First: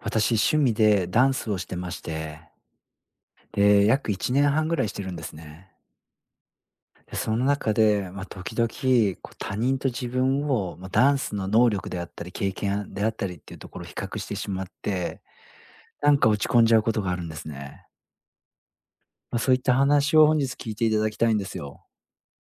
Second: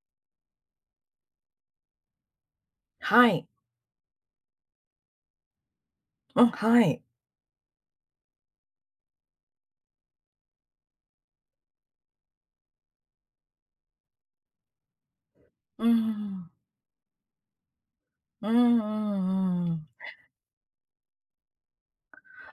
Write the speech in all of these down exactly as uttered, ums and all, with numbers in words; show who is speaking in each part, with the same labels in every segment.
Speaker 1: 私、趣味でダンスをしてまして、
Speaker 2: はい。
Speaker 1: で、約いちねんはんぐらいしてるんですね。
Speaker 2: うん、はい。
Speaker 1: で、その中で、まあ、時々、こう、他人と自分を、まあ、ダンスの能力であったり、経験であったりっていうところを比較してしまって、
Speaker 2: うんうんう
Speaker 1: なんか落ち
Speaker 2: ん。
Speaker 1: 込んじゃうことがあるんですね。
Speaker 2: うんう
Speaker 1: まあ、そういっ
Speaker 2: んうんう
Speaker 1: た
Speaker 2: ん、
Speaker 1: 話を本日聞いていただきたいんですよ。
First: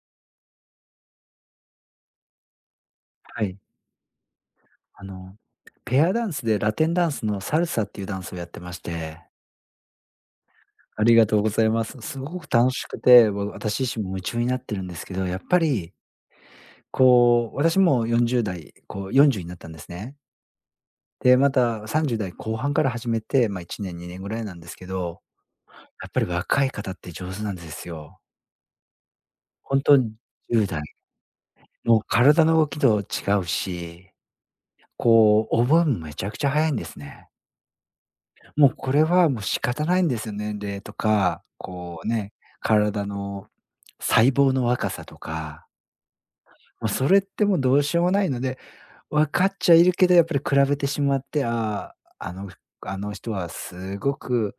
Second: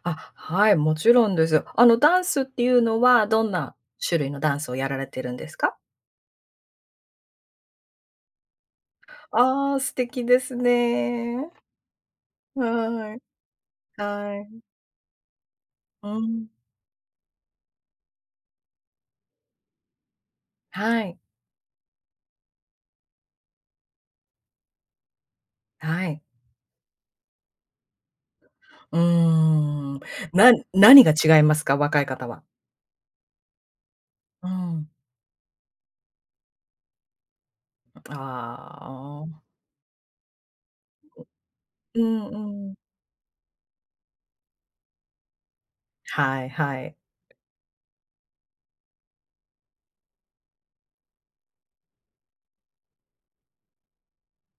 Speaker 2: あ、はい、もちろんです。あの、ダンスっていうのはど
Speaker 1: は
Speaker 2: ん
Speaker 1: い。
Speaker 2: な種類のダンスをやら
Speaker 1: あ
Speaker 2: れてる
Speaker 1: の、
Speaker 2: んですか？
Speaker 1: ペアダンスでラテンダンスのサルサっていうダンスをやってまして、
Speaker 2: ああ、素敵です
Speaker 1: ありがとう
Speaker 2: ね。
Speaker 1: ございます。すごく楽しく
Speaker 2: はい。
Speaker 1: て、わ私自身も夢
Speaker 2: は
Speaker 1: 中にな
Speaker 2: い。
Speaker 1: ってるんですけど、やっぱり
Speaker 2: うん。
Speaker 1: こう、私もよんじゅう代、こう、よんじゅうになったんですね。
Speaker 2: はい。
Speaker 1: で、またさんじゅう代後半から始めて、まあ、いちねん、にねんぐらいなんですけど、
Speaker 2: は
Speaker 1: やっぱ
Speaker 2: い。
Speaker 1: り若い方って上手なんですよ。
Speaker 2: うー
Speaker 1: 本当
Speaker 2: ん。
Speaker 1: に
Speaker 2: な
Speaker 1: じゅう代、
Speaker 2: 何が違いますか？
Speaker 1: もう
Speaker 2: 若い方は。
Speaker 1: 体の動きと違うし、
Speaker 2: うん。
Speaker 1: こう、覚えもめちゃくちゃ早いんですね。もう
Speaker 2: あ
Speaker 1: これはも
Speaker 2: あ、
Speaker 1: う仕方ないんですよね、年齢とか、こ
Speaker 2: う
Speaker 1: う
Speaker 2: ん
Speaker 1: ね、
Speaker 2: うん。
Speaker 1: 体の細胞の若さとか、
Speaker 2: はいは
Speaker 1: もう
Speaker 2: い。
Speaker 1: それってもうどうしようもないので分かっちゃいるけど、やっぱり比べてしまって、ああ、あのあの人はすごく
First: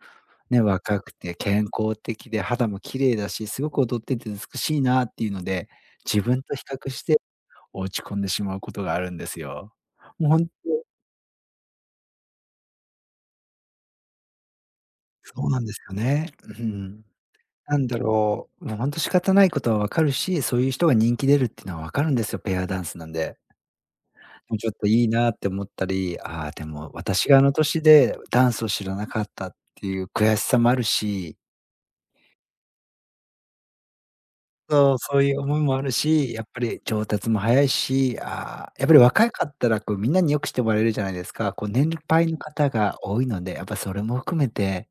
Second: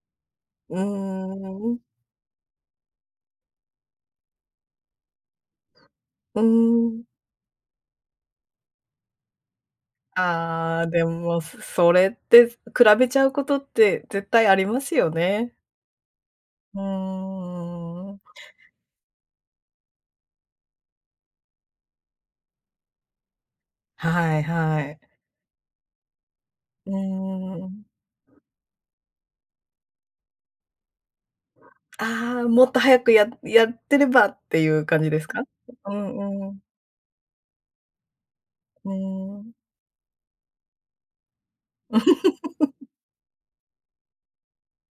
Speaker 1: ね、
Speaker 2: うー
Speaker 1: 若くて健
Speaker 2: ん、
Speaker 1: 康的で肌も綺麗だし、すごく踊ってて美しいなっていうので、自
Speaker 2: うー
Speaker 1: 分と比較し
Speaker 2: ん。
Speaker 1: て落ち込んでしまうことがあるんですよ。もうほん
Speaker 2: ああ、でも、そそれって、比べちゃうことって絶対ありますよ
Speaker 1: そう
Speaker 2: ね。
Speaker 1: なんですよね。う
Speaker 2: う
Speaker 1: ん。
Speaker 2: ー
Speaker 1: なんだ
Speaker 2: ん。
Speaker 1: ろう、もうほんと仕方ないことは分かるし、そういう人が人気出るっていうのは分かるんですよ、ペアダンスなんで。
Speaker 2: はい
Speaker 1: もうちょっ
Speaker 2: は
Speaker 1: と
Speaker 2: い。
Speaker 1: いいなって思ったり、ああ、で
Speaker 2: う
Speaker 1: も
Speaker 2: ー
Speaker 1: 私があの年
Speaker 2: ん。
Speaker 1: でダンスを知らなかったっていう悔しさもあるし、
Speaker 2: ああ、もっと早くややってればっていう
Speaker 1: そう、
Speaker 2: 感じ
Speaker 1: そ
Speaker 2: で
Speaker 1: う
Speaker 2: す
Speaker 1: いう
Speaker 2: か？
Speaker 1: 思いもある
Speaker 2: う
Speaker 1: し、や
Speaker 2: ん
Speaker 1: っ
Speaker 2: うん。
Speaker 1: ぱり上達も早いし、ああ、やっ
Speaker 2: う
Speaker 1: ぱり若
Speaker 2: ー
Speaker 1: か
Speaker 2: ん。
Speaker 1: ったらこうみんなによくしてもらえるじゃないですか。こう年配 の方が多いので、やっぱそれも含めて、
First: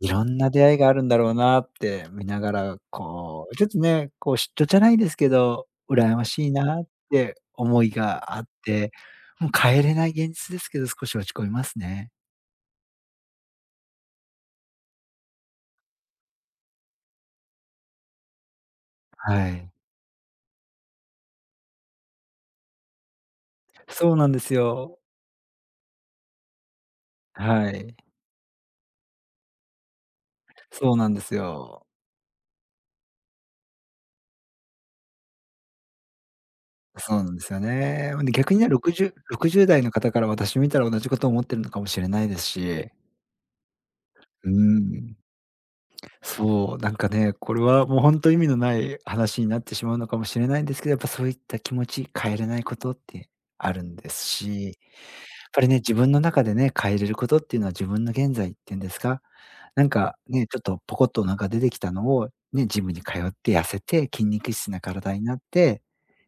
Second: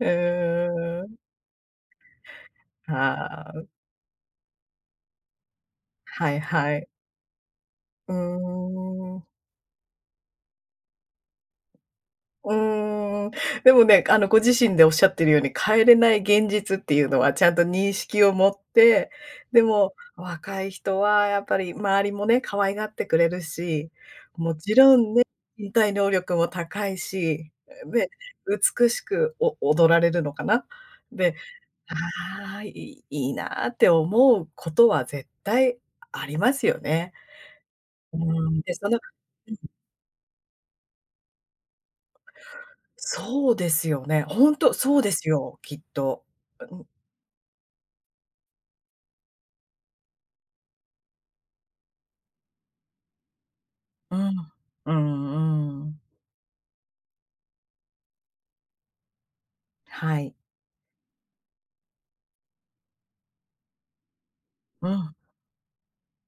Speaker 2: う
Speaker 1: いろんな出会いがある
Speaker 2: ー
Speaker 1: ん
Speaker 2: ん。
Speaker 1: だろうなって見ながら、こ
Speaker 2: あ
Speaker 1: う、
Speaker 2: あ、
Speaker 1: ちょっとね、こう嫉妬じゃないですけど、羨ま
Speaker 2: はい
Speaker 1: しい
Speaker 2: は
Speaker 1: なっ
Speaker 2: い。
Speaker 1: て思い
Speaker 2: う
Speaker 1: があって、
Speaker 2: ーん。
Speaker 1: もう変えれない現実ですけど、少し落ち込みますね。
Speaker 2: うーん。でもね、あの、ご自身でおっしゃってるように、変えれない現実っていうのはちゃんと認識を持って、
Speaker 1: は
Speaker 2: で
Speaker 1: い。
Speaker 2: も、若い人はやっぱり周りもね、可愛がってくれるし、
Speaker 1: そうなんです
Speaker 2: もちろ
Speaker 1: よ。
Speaker 2: んね、身体能力も高いし、
Speaker 1: はい。
Speaker 2: で、美しくお踊られるのかな。
Speaker 1: そうなんで
Speaker 2: で、
Speaker 1: すよ。
Speaker 2: ああ、いいいいなって思うことは絶対ありますよね。
Speaker 1: そうなんですよね。
Speaker 2: う
Speaker 1: で、
Speaker 2: ー
Speaker 1: 逆
Speaker 2: ん、
Speaker 1: にね、
Speaker 2: で、その
Speaker 1: ろくじゅう、ろくじゅう代の方から私見たら同じことを思ってるのかもしれないですし、
Speaker 2: そうですよね。
Speaker 1: う
Speaker 2: ほんと、そうで
Speaker 1: ん。
Speaker 2: すよ、きっと。
Speaker 1: そう、なんかね、これはもう本当意味のない話になってしまうのかもしれないんですけど、やっぱそういった気持ち、変えれないことってあるんで
Speaker 2: う
Speaker 1: す
Speaker 2: ん、
Speaker 1: し、
Speaker 2: う
Speaker 1: ぱりね、
Speaker 2: ん、う
Speaker 1: 自
Speaker 2: ん、
Speaker 1: 分の中でね、変えれることっていうのは自分の現在っていうんですか、なんか
Speaker 2: はい。
Speaker 1: ね、ちょっとポコッとなんか出てきたのを、ね、ジムに通って痩せて、筋肉質な
Speaker 2: う
Speaker 1: 体
Speaker 2: ん、
Speaker 1: になって、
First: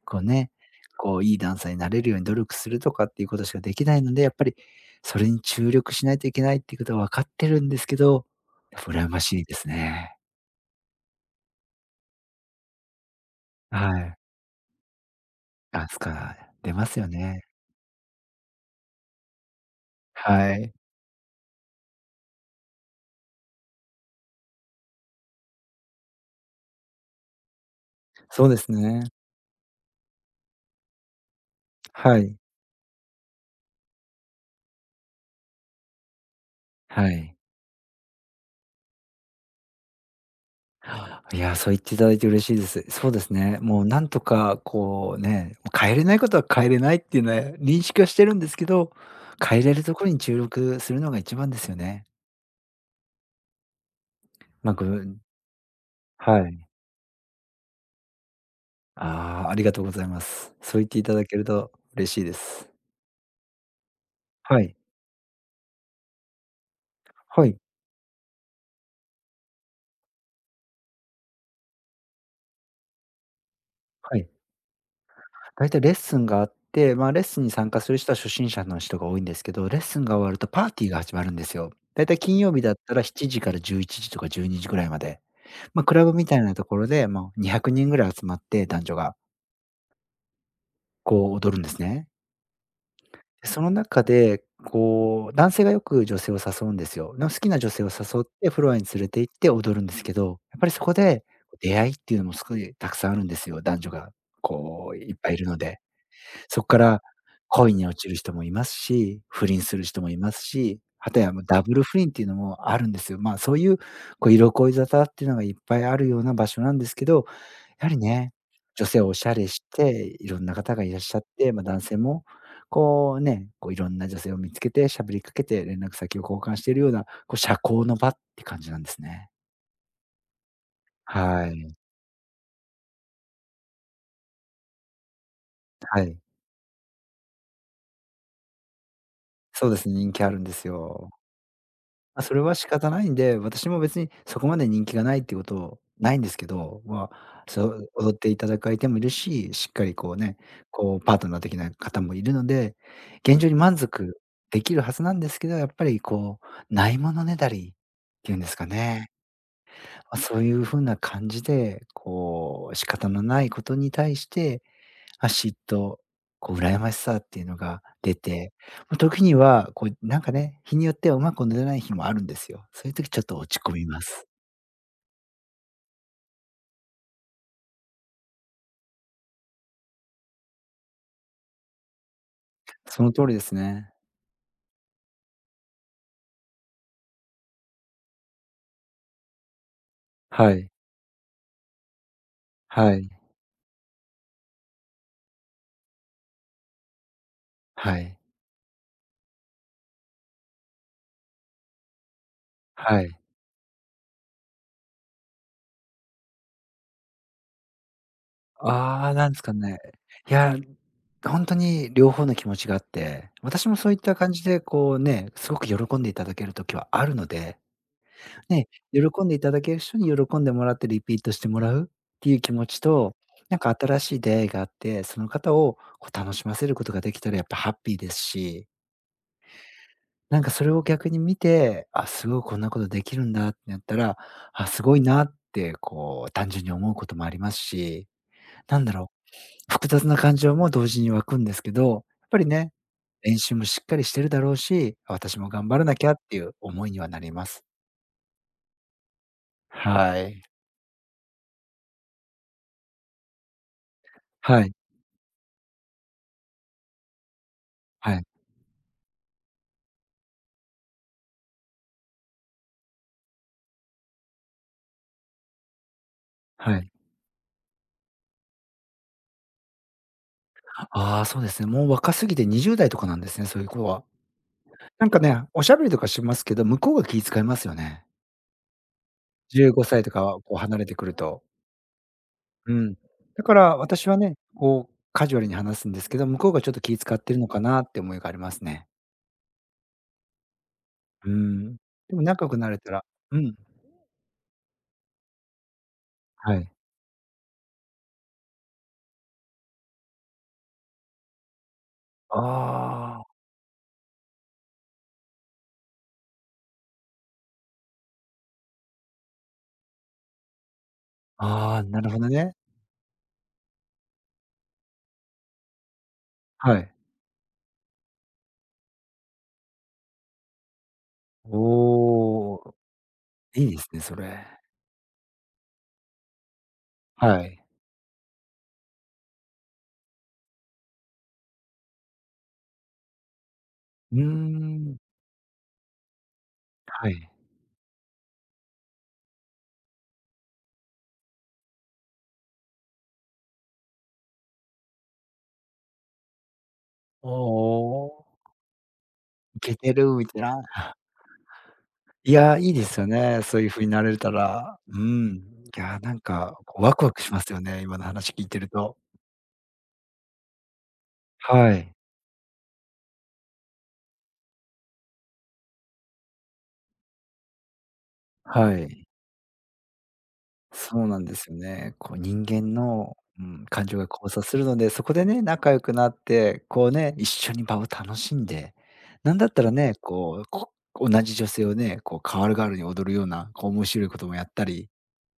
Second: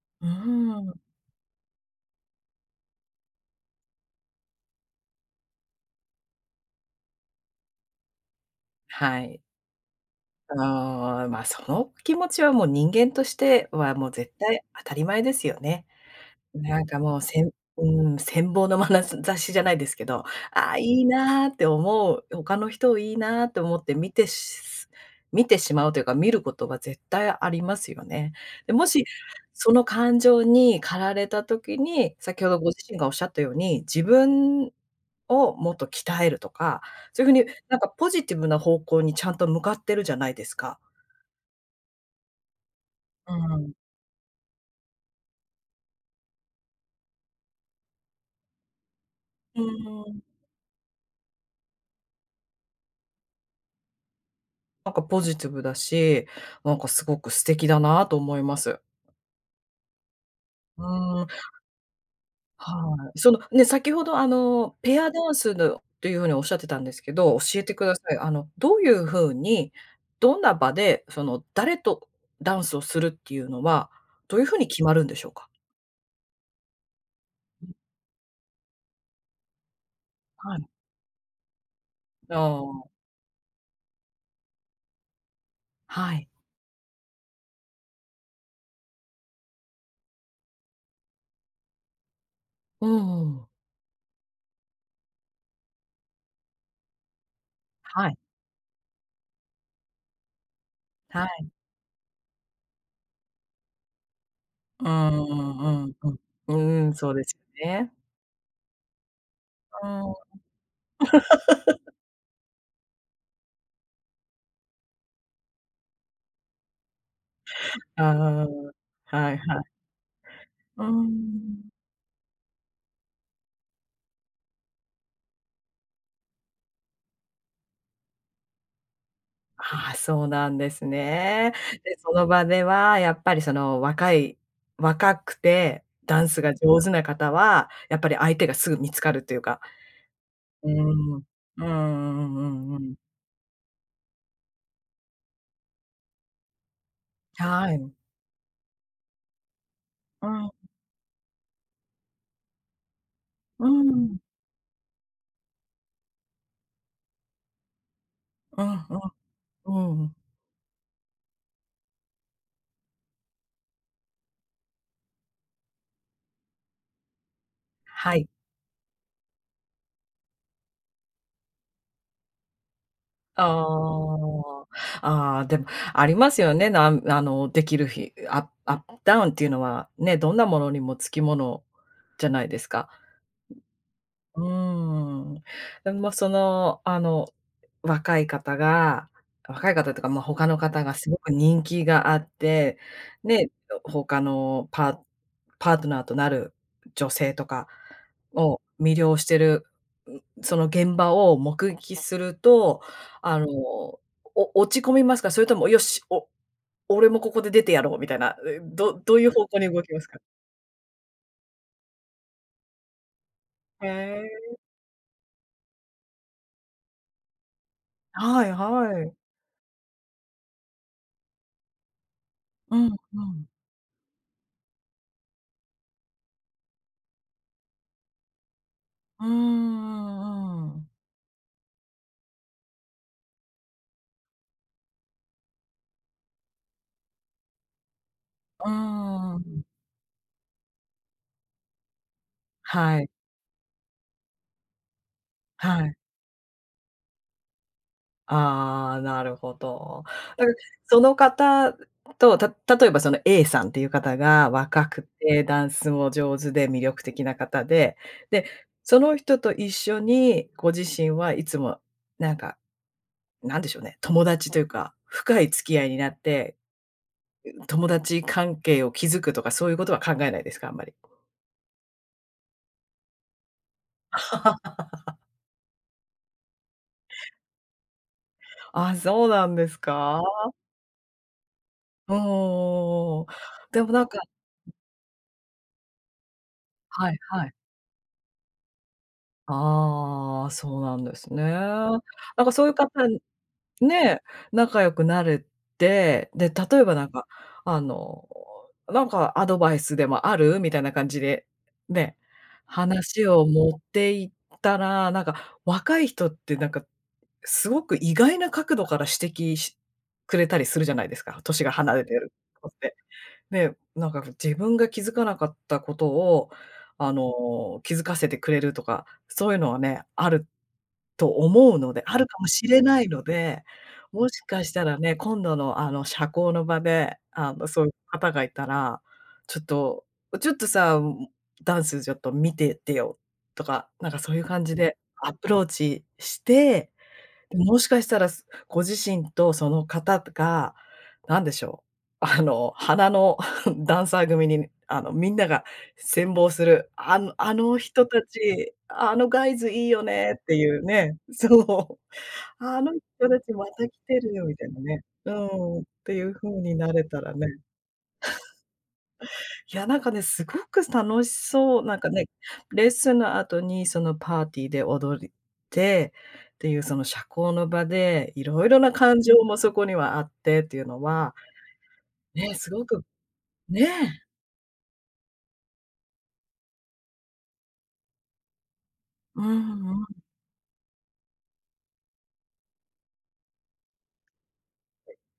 Speaker 1: こう
Speaker 2: うー
Speaker 1: ね、
Speaker 2: ん。
Speaker 1: こういいダンサーになれるように努力するとかっていうことしかできないので、やっぱりそれに注力しないといけないっていうことは分かってるんですけど、やっぱ羨
Speaker 2: は
Speaker 1: まし
Speaker 2: い。
Speaker 1: いですね。
Speaker 2: ああ、ま、その気持ちはもう人間として
Speaker 1: は
Speaker 2: はもう
Speaker 1: い。
Speaker 2: 絶対当たり前ですよ
Speaker 1: ダ
Speaker 2: ね。
Speaker 1: ンスから出
Speaker 2: なん
Speaker 1: ま
Speaker 2: か
Speaker 1: すよ
Speaker 2: もう、せ
Speaker 1: ね。
Speaker 2: んうん、羨望のまなしじゃないですけど、
Speaker 1: は
Speaker 2: あ
Speaker 1: い。
Speaker 2: あ、いいなって思う、他の人をいいなって思って見てし見てしまうというか、見ることが絶対ありますよね。
Speaker 1: そうです
Speaker 2: で、もし、
Speaker 1: ね。
Speaker 2: その感情に駆られた時に、
Speaker 1: はい。
Speaker 2: 先ほどご自身がおっしゃったように、自分をもっと鍛えるとか、
Speaker 1: は
Speaker 2: そういう
Speaker 1: い。
Speaker 2: 風になんかポジティブな方向にちゃんと向かってるじゃないですか。
Speaker 1: いや、そう言っていただいて嬉しいです。そうです
Speaker 2: う
Speaker 1: ね。
Speaker 2: ん。
Speaker 1: もうなんとかこうね、変えれないことは変えれないっていうのは認識はしてるんですけど、
Speaker 2: う
Speaker 1: 変えれるとこ
Speaker 2: ー
Speaker 1: ろに
Speaker 2: ん。
Speaker 1: 注力するのが一番ですよね。まあ、ご
Speaker 2: なん
Speaker 1: め
Speaker 2: か
Speaker 1: ん、
Speaker 2: ポジティブだし、
Speaker 1: はい。
Speaker 2: なんかすごく素敵だなと思います。
Speaker 1: ああ、ありがとうございます。そう
Speaker 2: う
Speaker 1: 言っていた
Speaker 2: ー
Speaker 1: だ
Speaker 2: ん、
Speaker 1: けると嬉しいです。
Speaker 2: はい。その、ね、先ほどあ
Speaker 1: は
Speaker 2: の、
Speaker 1: い。
Speaker 2: ペアダンスのという風におっしゃってたんですけど、
Speaker 1: はい。
Speaker 2: 教えてください。あの、どういう風に、どんな場で、その、誰とダンスをするっていうのは、
Speaker 1: はい。
Speaker 2: どういう風に決まるんでしょうか？
Speaker 1: だいたいレッスンがあって、まあ、レッスンに参加する人は初心者の人が多いんですけど、レッスンが終わると
Speaker 2: は
Speaker 1: パ
Speaker 2: い。
Speaker 1: ーティーが始まるんですよ。だいたい
Speaker 2: あ
Speaker 1: 金曜日だっ
Speaker 2: あ、
Speaker 1: たらしちじからじゅういちじとかじゅうにじぐらいまで。まあ、クラ
Speaker 2: は
Speaker 1: ブみ
Speaker 2: い。
Speaker 1: たいなところで、もうにひゃくにんぐらい集まって男女が、こう踊るんですね。
Speaker 2: うんうん。
Speaker 1: で、その中で、こう、男性がよく女性を誘うんですよ。で好きな女性を
Speaker 2: はい、
Speaker 1: 誘ってフロアに連れて行って踊るんですけど、やっぱりそこ
Speaker 2: は
Speaker 1: で、
Speaker 2: い。
Speaker 1: 出会いっていうのもすごいたくさんあるんですよ、男女が
Speaker 2: うん
Speaker 1: こういっぱ
Speaker 2: う
Speaker 1: いいるので。
Speaker 2: んうんうん。
Speaker 1: そこか
Speaker 2: うーん、
Speaker 1: ら
Speaker 2: そうですよ
Speaker 1: 恋に
Speaker 2: ね。
Speaker 1: 落ちる人もいますし、不倫する
Speaker 2: う
Speaker 1: 人も
Speaker 2: ん。
Speaker 1: いますし、はたや、まダブル不倫っていうのもあるんですよ。まあ、そういう、こう、色恋沙汰っていうのがいっぱいあるような場所なんですけど、やはり
Speaker 2: あ
Speaker 1: ね、
Speaker 2: あ、
Speaker 1: 女性はおし
Speaker 2: は
Speaker 1: ゃ
Speaker 2: いはい。
Speaker 1: れして、いろんな方
Speaker 2: う
Speaker 1: が
Speaker 2: ー
Speaker 1: いらっしゃって、まあ、
Speaker 2: ん。
Speaker 1: 男性も、こうね、こう、いろんな女性を見つけて喋りかけて連絡先を交換しているような、こう、社交の場って感じなんですね。
Speaker 2: ああ、そうなんです
Speaker 1: は
Speaker 2: ね。
Speaker 1: い。
Speaker 2: で、その場ではやっぱりその若い若くて
Speaker 1: はい。
Speaker 2: ダンスが上手な方は、やっぱり相手がすぐ見つかるというか。
Speaker 1: そうですね、人気あるんです
Speaker 2: うー
Speaker 1: よ。
Speaker 2: ん。うんう
Speaker 1: ま、そ
Speaker 2: ん
Speaker 1: れは仕
Speaker 2: うんうん
Speaker 1: 方
Speaker 2: う
Speaker 1: ないんで、私も別にそこまで人気がないっていうことないんですけど、まあ、そ
Speaker 2: はい。
Speaker 1: う、踊っていただく相手もいるし、しっかりこう
Speaker 2: う
Speaker 1: ね、
Speaker 2: ん。
Speaker 1: こうパートナー的な方もいるので、現状に
Speaker 2: う
Speaker 1: 満
Speaker 2: ん。
Speaker 1: 足できるはずなんですけど、やっぱりこう、ないものねだりっていうんです
Speaker 2: う
Speaker 1: か
Speaker 2: ん
Speaker 1: ね。
Speaker 2: うん。うん。
Speaker 1: ま、そういう風な感じで、こう仕方のないことに対して嫉妬、こう羨ましさっていうのが
Speaker 2: は
Speaker 1: 出
Speaker 2: い。
Speaker 1: て、ま、時には、こうなんかね、日によってはうまく寝れない日もあるんですよ。そういう時ちょっと落ち込みます。
Speaker 2: ああ。ああ、でもありますよね。なんあの、できる日、アップアップダウンっていうのはね、どんなものにもつきものじゃないですか。
Speaker 1: その通りですね。
Speaker 2: うーん。でも、その、あの、若い方が若い方っていうか、ま、他
Speaker 1: は
Speaker 2: の
Speaker 1: い、
Speaker 2: 方がすごく人気があって、
Speaker 1: はい、
Speaker 2: で、他のパパートナーとなる女性とか
Speaker 1: はい、
Speaker 2: を魅了してる、ん、その現場を目撃すると、
Speaker 1: はい。
Speaker 2: あの、お落ち込みますか？それとも、よし、お俺もここで出てやろうみたいな、え、ど
Speaker 1: あ
Speaker 2: ど
Speaker 1: あ、
Speaker 2: うい
Speaker 1: な
Speaker 2: う
Speaker 1: んです
Speaker 2: 方
Speaker 1: か
Speaker 2: 向に
Speaker 1: ね。
Speaker 2: 動きますか？
Speaker 1: いや、ほんとに両方の気持ちがあって、私も
Speaker 2: へ
Speaker 1: そういった感じ
Speaker 2: え。
Speaker 1: でこうね、すごく喜んでいただける時はあるので
Speaker 2: はい
Speaker 1: ね、
Speaker 2: はい。
Speaker 1: 喜んでいただける人に喜んでもらってリピートしてもらうっていう気持
Speaker 2: う
Speaker 1: ち
Speaker 2: ん
Speaker 1: と、
Speaker 2: うん。
Speaker 1: なんか新しい出会いがあって、その方をこう楽しませることができたらやっぱハッピーですし、
Speaker 2: うんうんう
Speaker 1: なんか
Speaker 2: ん
Speaker 1: それ
Speaker 2: う
Speaker 1: を
Speaker 2: ん。
Speaker 1: 逆に見て、あ、すごいこんなことできるんだってなったら、あ、すごいなってこう単純に思うこともありますし、
Speaker 2: う
Speaker 1: なんだろ
Speaker 2: ーん。
Speaker 1: う、複雑な感情も同時に湧くんですけど、やっぱりね、
Speaker 2: はい、
Speaker 1: 練習もしっかりしてるだろうし、私も頑張ら
Speaker 2: はい。
Speaker 1: なきゃっていう思いにはなります。
Speaker 2: ああ、なるほど。
Speaker 1: はい。
Speaker 2: だからその方と、た例えばその A さんっていう方が
Speaker 1: はい。
Speaker 2: 若くてダンスも上手で魅力的な方で、
Speaker 1: はい。
Speaker 2: で、その人と一緒にご自身はいつもなんか、なんでしょうね、友達というか、深い付き合いになって、
Speaker 1: はい。
Speaker 2: 友達関係を築くとかそういうことは考えないですか？あんまり。
Speaker 1: ああ、そうですね。もう若すぎてにじゅう代とかなんですね、そういう子は。なんかね、おしゃべりとかしますけど、向こうが気遣いますよね。
Speaker 2: あ、そうなんで
Speaker 1: 15
Speaker 2: す
Speaker 1: 歳と
Speaker 2: か？
Speaker 1: かはこう離れてくると。
Speaker 2: お
Speaker 1: う
Speaker 2: お。
Speaker 1: ん。だから
Speaker 2: でもなん
Speaker 1: 私は
Speaker 2: か、
Speaker 1: ね、こうカジュアルに話すんですけど、向こうがちょっと気
Speaker 2: は
Speaker 1: 遣
Speaker 2: い
Speaker 1: ってる
Speaker 2: は
Speaker 1: の
Speaker 2: い。
Speaker 1: かなって思いがありますね。
Speaker 2: ああ、そうなんで
Speaker 1: う
Speaker 2: すね。
Speaker 1: ん。
Speaker 2: な
Speaker 1: でも
Speaker 2: ん
Speaker 1: 仲良
Speaker 2: か
Speaker 1: く
Speaker 2: そうい
Speaker 1: な
Speaker 2: う
Speaker 1: れ
Speaker 2: 方
Speaker 1: たら、うん、
Speaker 2: ね、仲良くなれて、で、
Speaker 1: はい。
Speaker 2: 例えばなんか、あの、なんかアドバイスでもある？みたいな感じで、ね、
Speaker 1: あ
Speaker 2: 話
Speaker 1: あ、
Speaker 2: を持っていったら、なんか若い人ってなんか、すごく意外な角度から指摘しくれたりするじゃないですか、年が
Speaker 1: ああ、
Speaker 2: 離
Speaker 1: な
Speaker 2: れ
Speaker 1: る
Speaker 2: て
Speaker 1: ほど
Speaker 2: る
Speaker 1: ね。
Speaker 2: 子って。ね、なんか自分が気づかなかったことを、
Speaker 1: はい。
Speaker 2: あの、気づかせてくれるとか、そういうのはね、あると思うのであるかも
Speaker 1: お
Speaker 2: し
Speaker 1: お、
Speaker 2: れないので、
Speaker 1: いいですね、そ
Speaker 2: もし
Speaker 1: れ。
Speaker 2: かしたらね、今度の、あの、社交の場で、
Speaker 1: は
Speaker 2: あ
Speaker 1: い。
Speaker 2: の、そういう方がいたら、ちょっと「ちょっとさ、ダンスちょっと見てってよ」とか、なん
Speaker 1: う
Speaker 2: か
Speaker 1: ー
Speaker 2: そういう感じ
Speaker 1: ん、
Speaker 2: でアプローチして、
Speaker 1: はい。
Speaker 2: もしかしたら、すご自身とその方が、なんでしょう、あの、花の ダンサー組に、あの、みんなが羨望する、あ
Speaker 1: お
Speaker 2: のあの人た
Speaker 1: お、
Speaker 2: ち、あのガイズ
Speaker 1: イ
Speaker 2: いい
Speaker 1: て
Speaker 2: よ
Speaker 1: るみ
Speaker 2: ね
Speaker 1: たい
Speaker 2: って
Speaker 1: な。
Speaker 2: いうね、そう、
Speaker 1: いや、いい
Speaker 2: あ
Speaker 1: で
Speaker 2: の
Speaker 1: すよ
Speaker 2: 人た
Speaker 1: ね、
Speaker 2: ち
Speaker 1: そう
Speaker 2: ま
Speaker 1: いう風
Speaker 2: た
Speaker 1: に
Speaker 2: 来
Speaker 1: な
Speaker 2: て
Speaker 1: れた
Speaker 2: るよみたい
Speaker 1: ら。
Speaker 2: な
Speaker 1: う
Speaker 2: ね、う
Speaker 1: ん。
Speaker 2: ん、
Speaker 1: い
Speaker 2: っ
Speaker 1: や、
Speaker 2: て
Speaker 1: なん
Speaker 2: いう風
Speaker 1: か、
Speaker 2: に
Speaker 1: こう
Speaker 2: な
Speaker 1: ワ
Speaker 2: れ
Speaker 1: クワ
Speaker 2: た
Speaker 1: クし
Speaker 2: ら
Speaker 1: ま
Speaker 2: ね。
Speaker 1: すよね、今の話聞いてると。
Speaker 2: いや、なんかね、すごく楽し
Speaker 1: は
Speaker 2: そう。
Speaker 1: い。
Speaker 2: なんかね、レッスンの後にそのパーティーで踊りて、っていうその社交の場で、いろいろ
Speaker 1: は
Speaker 2: な
Speaker 1: い。
Speaker 2: 感情もそこにはあってっていうの
Speaker 1: そうなん
Speaker 2: は、
Speaker 1: ですよね。こう人
Speaker 2: ね、す
Speaker 1: 間
Speaker 2: ごく
Speaker 1: の、うん、感情が
Speaker 2: ね、
Speaker 1: 交差するので、そこでね、仲良くなって、こうね、一緒に場を楽しんで、なん
Speaker 2: う
Speaker 1: だったらね、
Speaker 2: んうん。
Speaker 1: こう、こ同じ女性をね、こう代わる代わるに踊るような、こう面白いこともやったり、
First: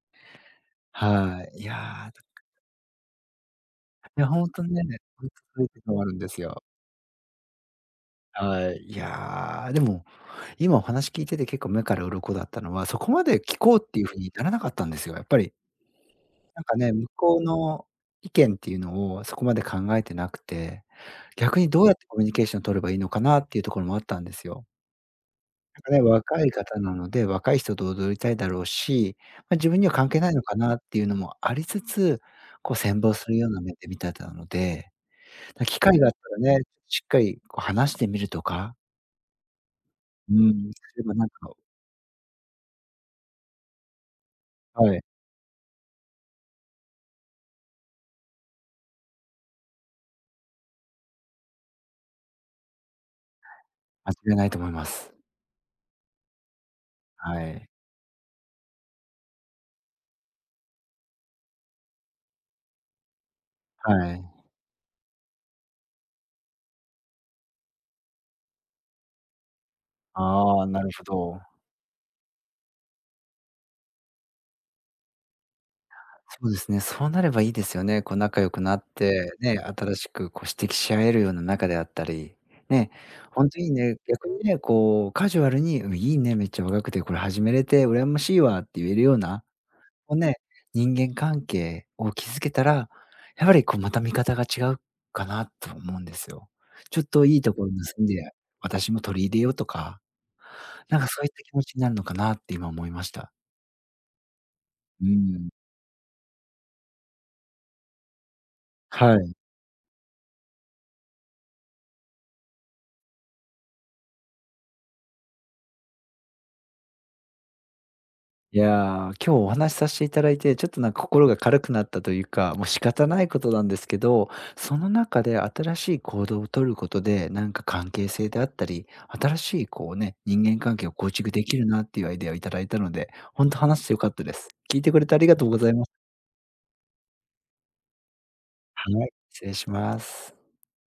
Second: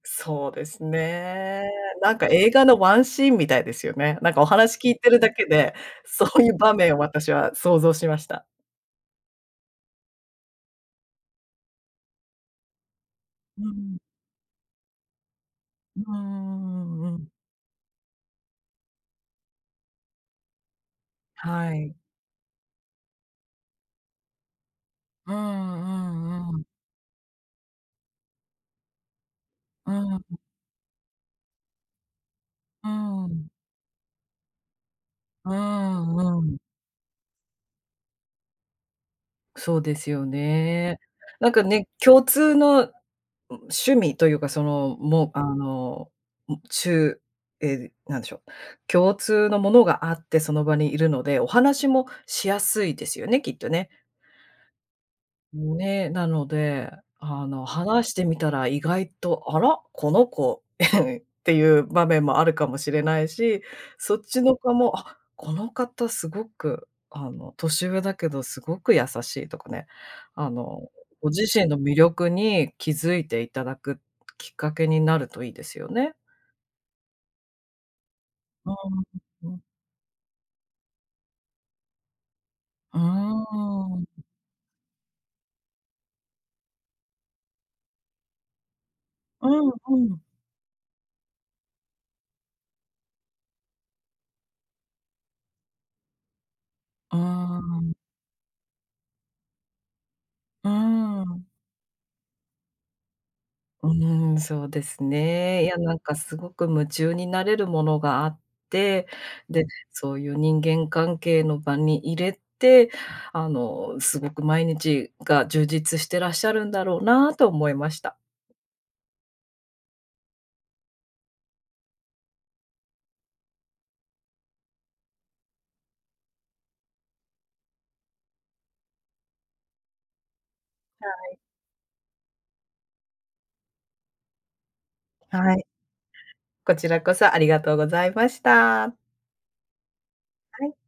Speaker 2: そうです
Speaker 1: はい。
Speaker 2: ね。
Speaker 1: いや、
Speaker 2: なんか映画のワンシーンみたいですよね。
Speaker 1: いや、
Speaker 2: なんか
Speaker 1: ほ
Speaker 2: お
Speaker 1: んと
Speaker 2: 話
Speaker 1: ね、
Speaker 2: 聞いてる
Speaker 1: ほん
Speaker 2: だ
Speaker 1: と
Speaker 2: け
Speaker 1: そういう
Speaker 2: で、
Speaker 1: こともあるん
Speaker 2: そ
Speaker 1: で
Speaker 2: う
Speaker 1: す
Speaker 2: いう
Speaker 1: よ。
Speaker 2: 場面を私は想像しました。
Speaker 1: はい。いや、でも今お話聞いてて結構目から鱗だったのは、そこまで聞
Speaker 2: う
Speaker 1: こうっ
Speaker 2: ん。
Speaker 1: ていう風にならなかったんですよ、やっぱり。
Speaker 2: う
Speaker 1: なんかね、
Speaker 2: ん、うんう
Speaker 1: 向
Speaker 2: んうん。
Speaker 1: こうの意見っていうのをそこまで考えてなくて、逆に
Speaker 2: は
Speaker 1: どうや
Speaker 2: い。
Speaker 1: ってコミュニケーション取ればいいのかなっていうところもあったんですよ。
Speaker 2: う
Speaker 1: なん
Speaker 2: ん
Speaker 1: か
Speaker 2: う
Speaker 1: ね、若
Speaker 2: ん
Speaker 1: い
Speaker 2: うん。
Speaker 1: 方なので、若い人と踊りたいだろうし、ま、自分には関係ない
Speaker 2: う
Speaker 1: のかなっていうのもありつつ、こう羨望
Speaker 2: ん、う
Speaker 1: する
Speaker 2: ん。
Speaker 1: ような目で見てたので、
Speaker 2: う
Speaker 1: な機会があっ
Speaker 2: ん
Speaker 1: た
Speaker 2: うん。
Speaker 1: らね、しっかりこう話してみるとか、
Speaker 2: そうですよ
Speaker 1: うん、す
Speaker 2: ね。
Speaker 1: ればなん
Speaker 2: な
Speaker 1: か、
Speaker 2: んかね、共通の、ん、趣味というか、そ
Speaker 1: は
Speaker 2: の、
Speaker 1: い、
Speaker 2: もう、あの、ん、え、なんでしょう、共通のものがあってその場にいるので、お話もしやすいですよね、きっとね。
Speaker 1: 間違いないと思います。
Speaker 2: もうね、なので、
Speaker 1: は
Speaker 2: あの、
Speaker 1: い。
Speaker 2: 話してみたら意外と、あら、この子 っていう場面もあるかもしれないし、
Speaker 1: は
Speaker 2: そっ
Speaker 1: い。
Speaker 2: ちの子も、あ、この方すごく、あの、年上だけどすごく優しいとかね、あ
Speaker 1: ああ、なる
Speaker 2: の、
Speaker 1: ほ
Speaker 2: ご
Speaker 1: ど。
Speaker 2: 自身の魅力に気づいていただくきっかけになるといいですよね。
Speaker 1: そうですね、そうなればいいですよね。こう仲良く
Speaker 2: う
Speaker 1: なって、ね、
Speaker 2: ん。
Speaker 1: 新しくこう指摘し合えるような仲であったり、ね、ほ
Speaker 2: う
Speaker 1: んとにね、
Speaker 2: ん。
Speaker 1: 逆にね、こうカジュアルに、うん、いいね、めっちゃ若くてこれ始めれて羨ましいわって言えるような、
Speaker 2: うんう
Speaker 1: こう
Speaker 2: ん。
Speaker 1: ね、人間関係を築けたら、やはりこうまた見方が違うかなと思うんですよ。ちょっ
Speaker 2: う
Speaker 1: といいところ
Speaker 2: ん。
Speaker 1: 盗んで、私も取り入れようとか、
Speaker 2: う
Speaker 1: なんかそういった
Speaker 2: ん。
Speaker 1: 気持ちになるのかなって今思いました。
Speaker 2: うーん、そうです
Speaker 1: うん。
Speaker 2: ね。いや、なんかすごく夢中になれるものがあって、
Speaker 1: はい。
Speaker 2: で、そういう人間関係の場に入れて、あの、すごく毎日が充実してらっしゃるんだろうなと思いました。
Speaker 1: いやー、今日お話しさせていただいて、ちょっとなんか心が軽くなったというか、もう仕方ないことなんですけど、その中で新しい行動を取ることで、なんか関係性であったり、新しいこうね、人間関係を構築できるなっていうアイデアをいただいたので、本当話して良かったです。聞いてくれてありがとう
Speaker 2: は
Speaker 1: ご
Speaker 2: い。
Speaker 1: ざいます。
Speaker 2: こちらこそありがとうございました。は
Speaker 1: はい、失礼します。
Speaker 2: い。